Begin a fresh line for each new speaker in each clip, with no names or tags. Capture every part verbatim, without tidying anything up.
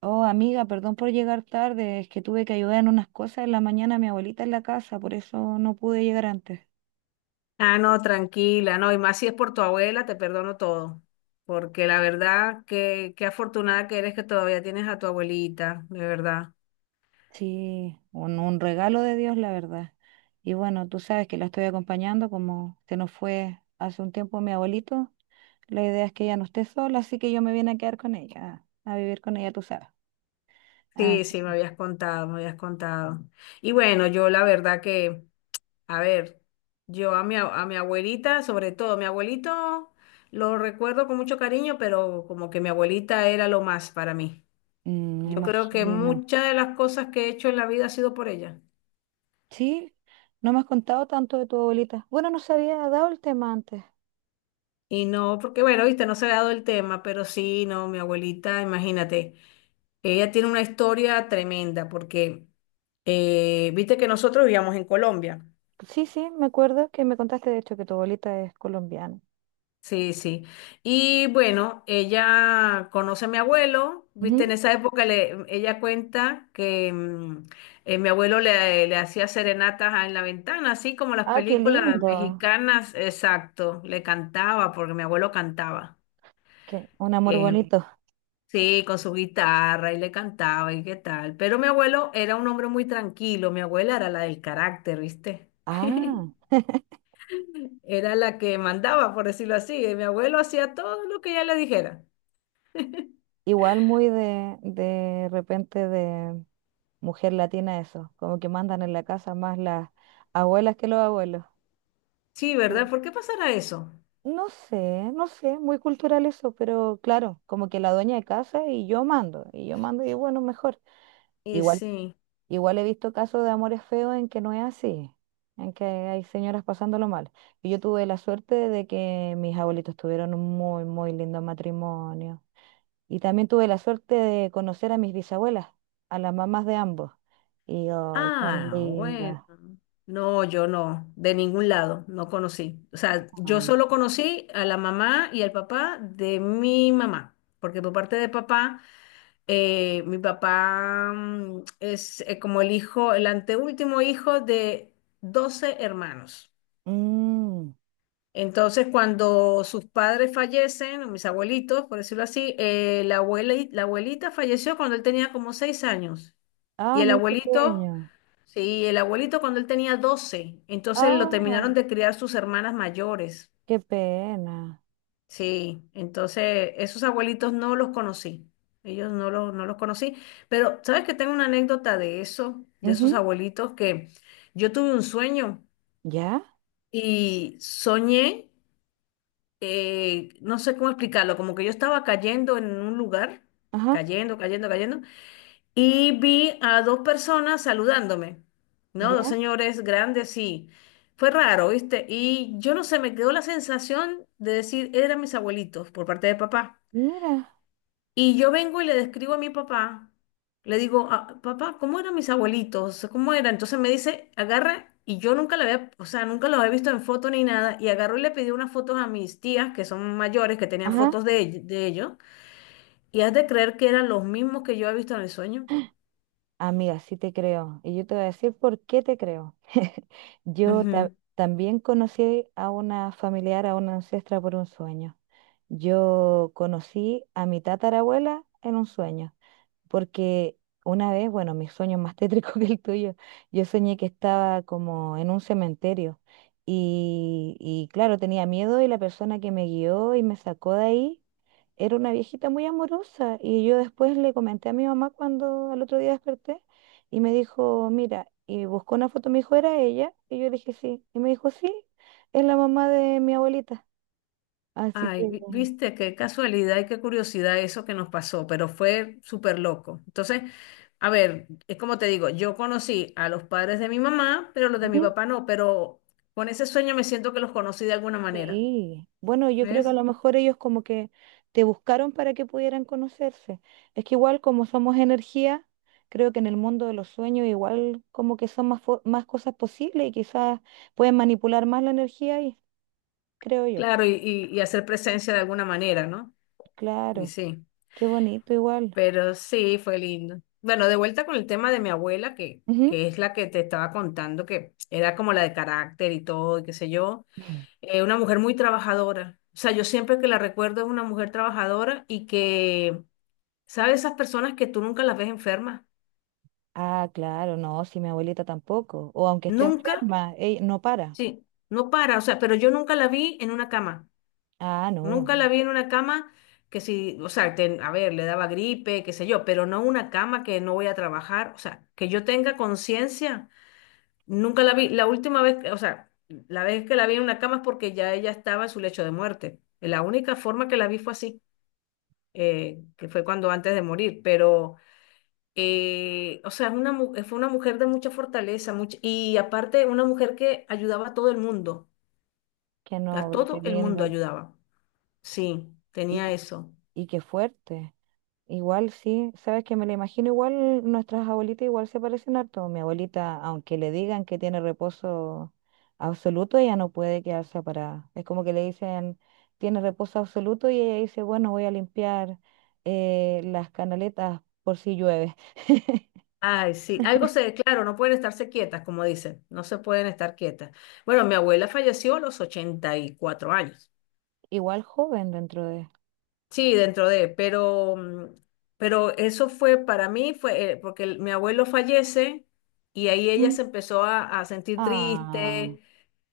Oh, amiga, perdón por llegar tarde, es que tuve que ayudar en unas cosas en la mañana a mi abuelita en la casa, por eso no pude llegar antes.
Ah, no, tranquila, no, y más si es por tu abuela, te perdono todo, porque la verdad, que qué afortunada que eres que todavía tienes a tu abuelita, de verdad.
Sí, un, un regalo de Dios, la verdad. Y bueno, tú sabes que la estoy acompañando, como se nos fue hace un tiempo mi abuelito, la idea es que ella no esté sola, así que yo me vine a quedar con ella, a vivir con ella, tú sabes. Ah,
Sí, sí, me
sí.
habías contado, me habías contado. Y bueno, yo la verdad que, a ver, yo a mi, a mi abuelita, sobre todo, mi abuelito lo recuerdo con mucho cariño, pero como que mi abuelita era lo más para mí.
Mm, me
Yo creo que
imagino.
muchas de las cosas que he hecho en la vida ha sido por ella.
Sí, no me has contado tanto de tu abuelita. Bueno, no se había dado el tema antes.
Y no, porque bueno, viste, no se ha dado el tema, pero sí, no, mi abuelita, imagínate, ella tiene una historia tremenda, porque eh, viste que nosotros vivíamos en Colombia.
Sí, sí, me acuerdo que me contaste de hecho que tu abuelita es colombiana.
Sí, sí. Y bueno, ella conoce a mi abuelo, viste, en
Ujú.
esa época le, ella cuenta que mm, eh, mi abuelo le, le hacía serenatas en la ventana, así como las
Ah, qué
películas
lindo.
mexicanas, exacto, le cantaba, porque mi abuelo cantaba.
Qué, un amor
eh,
bonito.
Sí, con su guitarra y le cantaba y qué tal. Pero mi abuelo era un hombre muy tranquilo, mi abuela era la del carácter, ¿viste?
Ah,
Era la que mandaba, por decirlo así, y mi abuelo hacía todo lo que ella le dijera.
igual muy de, de repente de mujer latina eso, como que mandan en la casa más las abuelas que los abuelos.
Sí,
Sí.
¿verdad? ¿Por qué pasará eso?
No sé, no sé, muy cultural eso, pero claro, como que la dueña de casa y yo mando, y yo mando y bueno, mejor.
Y
Igual
sí,
Igual he visto casos de amores feos en que no es así, en que hay señoras pasándolo mal. Y yo tuve la suerte de que mis abuelitos tuvieron un muy, muy lindo matrimonio. Y también tuve la suerte de conocer a mis bisabuelas, a las mamás de ambos. Y ay, tan
ah, bueno.
lindas.
No, yo no, de ningún lado, no conocí. O sea, yo
Son.
solo conocí a la mamá y al papá de mi mamá, porque por parte de papá... eh, Mi papá mm, es eh, como el hijo, el anteúltimo hijo de doce hermanos.
Mm.
Entonces, cuando sus padres fallecen, o mis abuelitos, por decirlo así, eh, la abuela, la abuelita falleció cuando él tenía como seis años.
Ah,
Y el
muy
abuelito,
pequeño.
sí, el abuelito cuando él tenía doce. Entonces lo
Ah,
terminaron de criar sus hermanas mayores.
qué pena.
Sí, entonces esos abuelitos no los conocí, ellos no los, no los conocí, pero sabes que tengo una anécdota de eso, de esos
Ujú.
abuelitos, que yo tuve un sueño
¿Ya?
y soñé, eh, no sé cómo explicarlo, como que yo estaba cayendo en un lugar,
Ajá.
cayendo, cayendo, cayendo, y vi a dos personas saludándome, ¿no? Dos
¿Ya?
señores grandes y fue raro, ¿viste? Y yo no sé, me quedó la sensación de decir, eran mis abuelitos por parte de papá.
Mira.
Y yo vengo y le describo a mi papá, le digo: "Ah, papá, ¿cómo eran mis abuelitos? ¿Cómo eran?". Entonces me dice, agarra, y yo nunca la había, o sea, nunca los había visto en foto ni nada, y agarró y le pidió unas fotos a mis tías, que son mayores, que tenían
Ajá.
fotos de, ell- de ellos, y has de creer que eran los mismos que yo había visto en el sueño.
Amiga, sí te creo. Y yo te voy a decir por qué te creo. Yo ta-
Ujú.
también conocí a una familiar, a una ancestra por un sueño. Yo conocí a mi tatarabuela en un sueño porque una vez, bueno, mi sueño es más tétrico que el tuyo, yo soñé que estaba como en un cementerio y, y claro, tenía miedo y la persona que me guió y me sacó de ahí era una viejita muy amorosa y yo después le comenté a mi mamá cuando al otro día desperté y me dijo, mira, y buscó una foto, me dijo, ¿era ella? Y yo le dije, sí, y me dijo, sí, es la mamá de mi abuelita, así
Ay,
que...
vi- viste, qué casualidad y qué curiosidad eso que nos pasó, pero fue súper loco. Entonces, a ver, es como te digo, yo conocí a los padres de mi mamá, pero los de mi
¿Sí?
papá no, pero con ese sueño me siento que los conocí de alguna manera,
Sí, bueno, yo creo que a
¿ves?
lo mejor ellos como que te buscaron para que pudieran conocerse. Es que igual como somos energía, creo que en el mundo de los sueños igual como que son más, fo- más cosas posibles y quizás pueden manipular más la energía y creo yo.
Claro, y, y, y hacer presencia de alguna manera, ¿no? Y
Claro,
sí,
qué bonito igual.
pero sí, fue lindo. Bueno, de vuelta con el tema de mi abuela, que,
Ujú.
que es la que te estaba contando, que era como la de carácter y todo, y qué sé yo. Eh, una mujer muy trabajadora. O sea, yo siempre que la recuerdo es una mujer trabajadora y que, ¿sabes? Esas personas que tú nunca las ves enfermas.
Ah, claro, no, si mi abuelita tampoco. O aunque esté
Nunca,
enferma, ella no para.
sí, no para. O sea, pero yo nunca la vi en una cama.
Ah, no,
Nunca la vi en una cama que si, o sea, ten- a ver, le daba gripe, qué sé yo, pero no una cama que no voy a trabajar. O sea, que yo tenga conciencia. Nunca la vi. La última vez, que- o sea, la vez que la vi en una cama es porque ya ella estaba en su lecho de muerte. La única forma que la vi fue así. Eh, que fue cuando antes de morir, pero, eh, o sea, es una, mu- fue una mujer de mucha fortaleza, mucha, y aparte una mujer que ayudaba a todo el mundo,
qué
a
noble, qué
todo el mundo
linda.
ayudaba. Sí,
Y,
tenía
qué-
eso.
y qué fuerte. Igual sí, sabes que me la imagino igual, nuestras abuelitas igual se parecen harto. Mi abuelita, aunque le digan que tiene reposo absoluto, ella no puede quedarse parada. Es como que le dicen, tiene reposo absoluto y ella dice, bueno, voy a limpiar eh, las canaletas por si llueve.
Ay, sí, algo se, claro, no pueden estarse quietas, como dicen, no se pueden estar quietas. Bueno, mi abuela falleció a los ochenta y cuatro años.
Igual joven dentro de...
Sí, dentro de, pero, mm, pero eso fue para mí, fue eh, porque el- mi abuelo fallece y ahí ella
Mm.
se empezó a, a sentir
Ah.
triste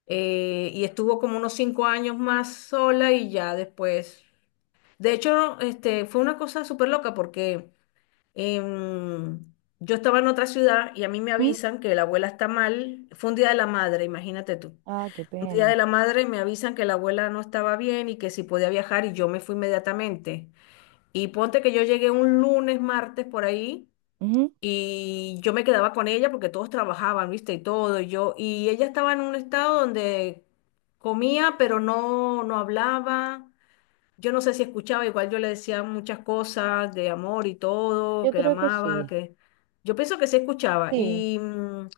eh, y estuvo como unos cinco años más sola y ya después. De hecho, este, fue una cosa súper loca porque em, yo estaba en otra ciudad y a mí me
¿Mm?
avisan que la abuela está mal. Fue un día de la madre, imagínate tú.
Ah, qué
Un día de
pena.
la madre me avisan que la abuela no estaba bien y que si podía viajar y yo me fui inmediatamente. Y ponte que yo llegué un lunes, martes por ahí
Ujú.
y yo me quedaba con ella porque todos trabajaban, ¿viste? Y todo, y yo y ella estaba en un estado donde comía, pero no no hablaba. Yo no sé si escuchaba, igual yo le decía muchas cosas de amor y todo,
Yo
que la
creo que
amaba,
sí,
que yo pienso que sí escuchaba
sí.
y mm,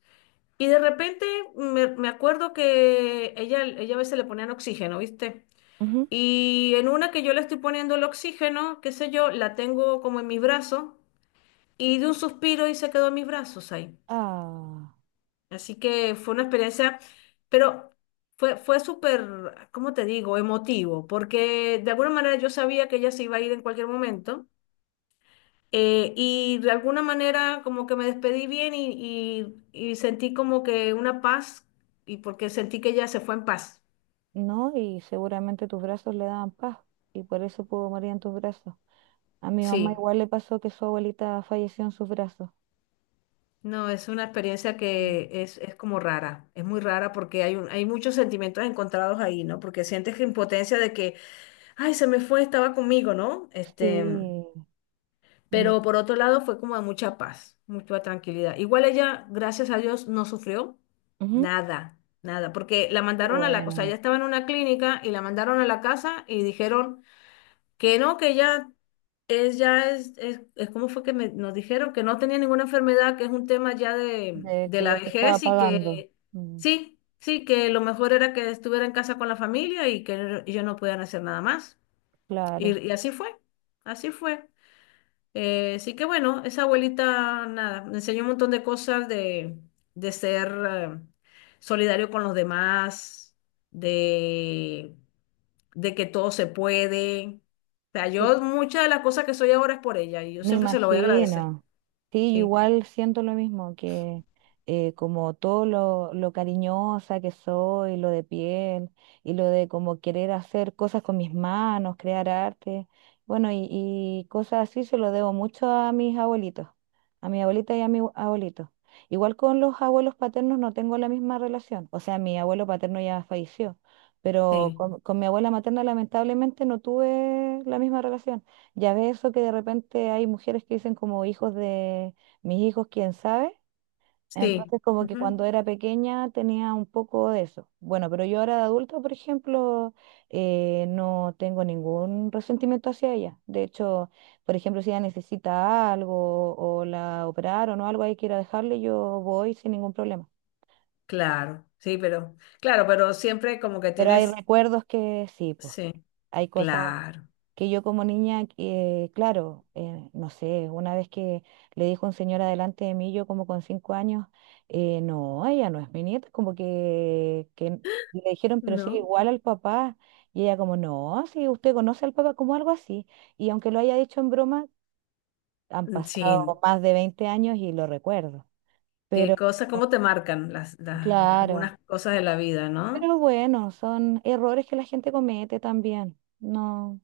y de repente me, me acuerdo que ella ella a veces le ponían oxígeno, ¿viste?
Ujú.
Y en una que yo le estoy poniendo el oxígeno, qué sé yo, la tengo como en mis brazos y de un suspiro y se quedó en mis brazos ahí.
Ah.
Así que fue una experiencia, pero fue, fue súper, ¿cómo te digo?, emotivo, porque de alguna manera yo sabía que ella se iba a ir en cualquier momento eh, y de alguna manera como que me despedí bien y, y y sentí como que una paz y porque sentí que ella se fue en paz.
¿No? Y seguramente tus brazos le daban paz y por eso pudo morir en tus brazos. A mi mamá
Sí.
igual le pasó que su abuelita falleció en sus brazos.
No, es una experiencia
Mm.
que es, es como rara, es muy rara porque hay, un- hay muchos sentimientos encontrados ahí, ¿no? Porque sientes que impotencia de que, ay, se me fue, estaba conmigo, ¿no? Este,
Sí, no.
pero por otro lado fue como de mucha paz, mucha tranquilidad. Igual ella, gracias a Dios, no sufrió
Ujú.
nada, nada, porque la mandaron a la, o sea, ella
Bueno,
estaba en una clínica y la mandaron a la casa y dijeron que no, que ella es ya es, es, es como fue que me- nos dijeron que no tenía ninguna enfermedad, que es un tema ya de,
de
de
que
la
ya se estaba
vejez y
pagando.
que
Mm,
sí, sí, que lo mejor era que estuviera en casa con la familia y que no- ellos no podían hacer nada más. Y,
claro.
y así fue, así fue. Eh, así que bueno, esa abuelita, nada, me enseñó un montón de cosas de, de ser eh, solidario con los demás, de, de que todo se puede. O sea, yo muchas de las cosas que soy ahora es por ella y yo
Me
siempre se lo voy a agradecer.
imagino. Sí, yo
Sí,
igual siento lo mismo, que eh, como todo lo, lo cariñosa que soy, lo de piel, y lo de como querer hacer cosas con mis manos, crear arte, bueno, y, y cosas así se lo debo mucho a mis abuelitos, a mi abuelita y a mi abue- abuelito. Igual con los abuelos paternos no tengo la misma relación, o sea, mi abuelo paterno ya falleció, pero
sí,
con, con mi abuela materna lamentablemente no tuve la misma relación. Ya ves eso que de repente hay mujeres que dicen como hijos de mis hijos, quién sabe.
sí.
Entonces como que cuando
ujú,
era pequeña tenía un poco de eso. Bueno, pero yo ahora de adulta, por ejemplo, eh, no tengo ningún resentimiento hacia ella. De hecho, por ejemplo, si ella necesita algo o la operaron o algo ahí quiera dejarle, yo voy sin ningún problema.
Claro, sí, pero, claro, pero siempre como que
Pero hay
tienes,
recuerdos que sí, pues
sí,
hay cosas.
claro,
Que yo como niña, eh, claro, eh, no sé, una vez que le dijo un señor adelante de mí, yo como con cinco años, eh, no, ella no es mi nieta, como que, que le dijeron, pero sí,
¿no?
igual al papá, y ella como, no, sí, usted conoce al papá como algo así, y aunque lo haya dicho en broma, han
Mm,
pasado
sí,
más de veinte años y lo recuerdo,
qué
pero
cosas, cómo te marcan las, las-
claro,
algunas cosas de la vida, ¿no?
pero bueno, son errores que la gente comete también, no.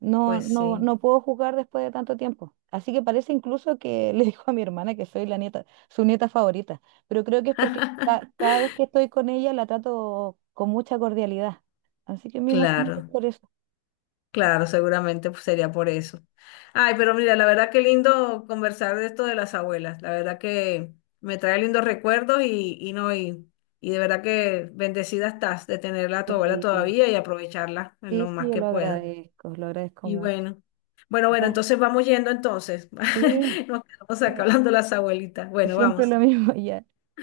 No,
Pues
no,
sí.
no puedo jugar después de tanto tiempo. Así que parece incluso que le dijo a mi hermana que soy la nieta, su nieta favorita. Pero creo que es porque ca- cada vez que estoy con ella la trato con mucha cordialidad. Así que me imagino que es
Claro,
por eso.
claro, seguramente pues, sería por eso. Ay, pero mira, la verdad que lindo conversar de esto de las abuelas. La verdad que me trae lindos recuerdos y, y no, y, y de verdad que bendecida estás de tenerla a tu abuela
Sí,
todavía y aprovecharla en
sí,
lo
sí,
más
yo
que
lo
pueda.
agradezco, lo agradezco
Y
mucho.
bueno, bueno, bueno,
Ya,
entonces vamos yendo entonces.
sí,
Nos quedamos
que
acá
no-
hablando de las abuelitas. Bueno,
siempre
vamos.
lo mismo, ya.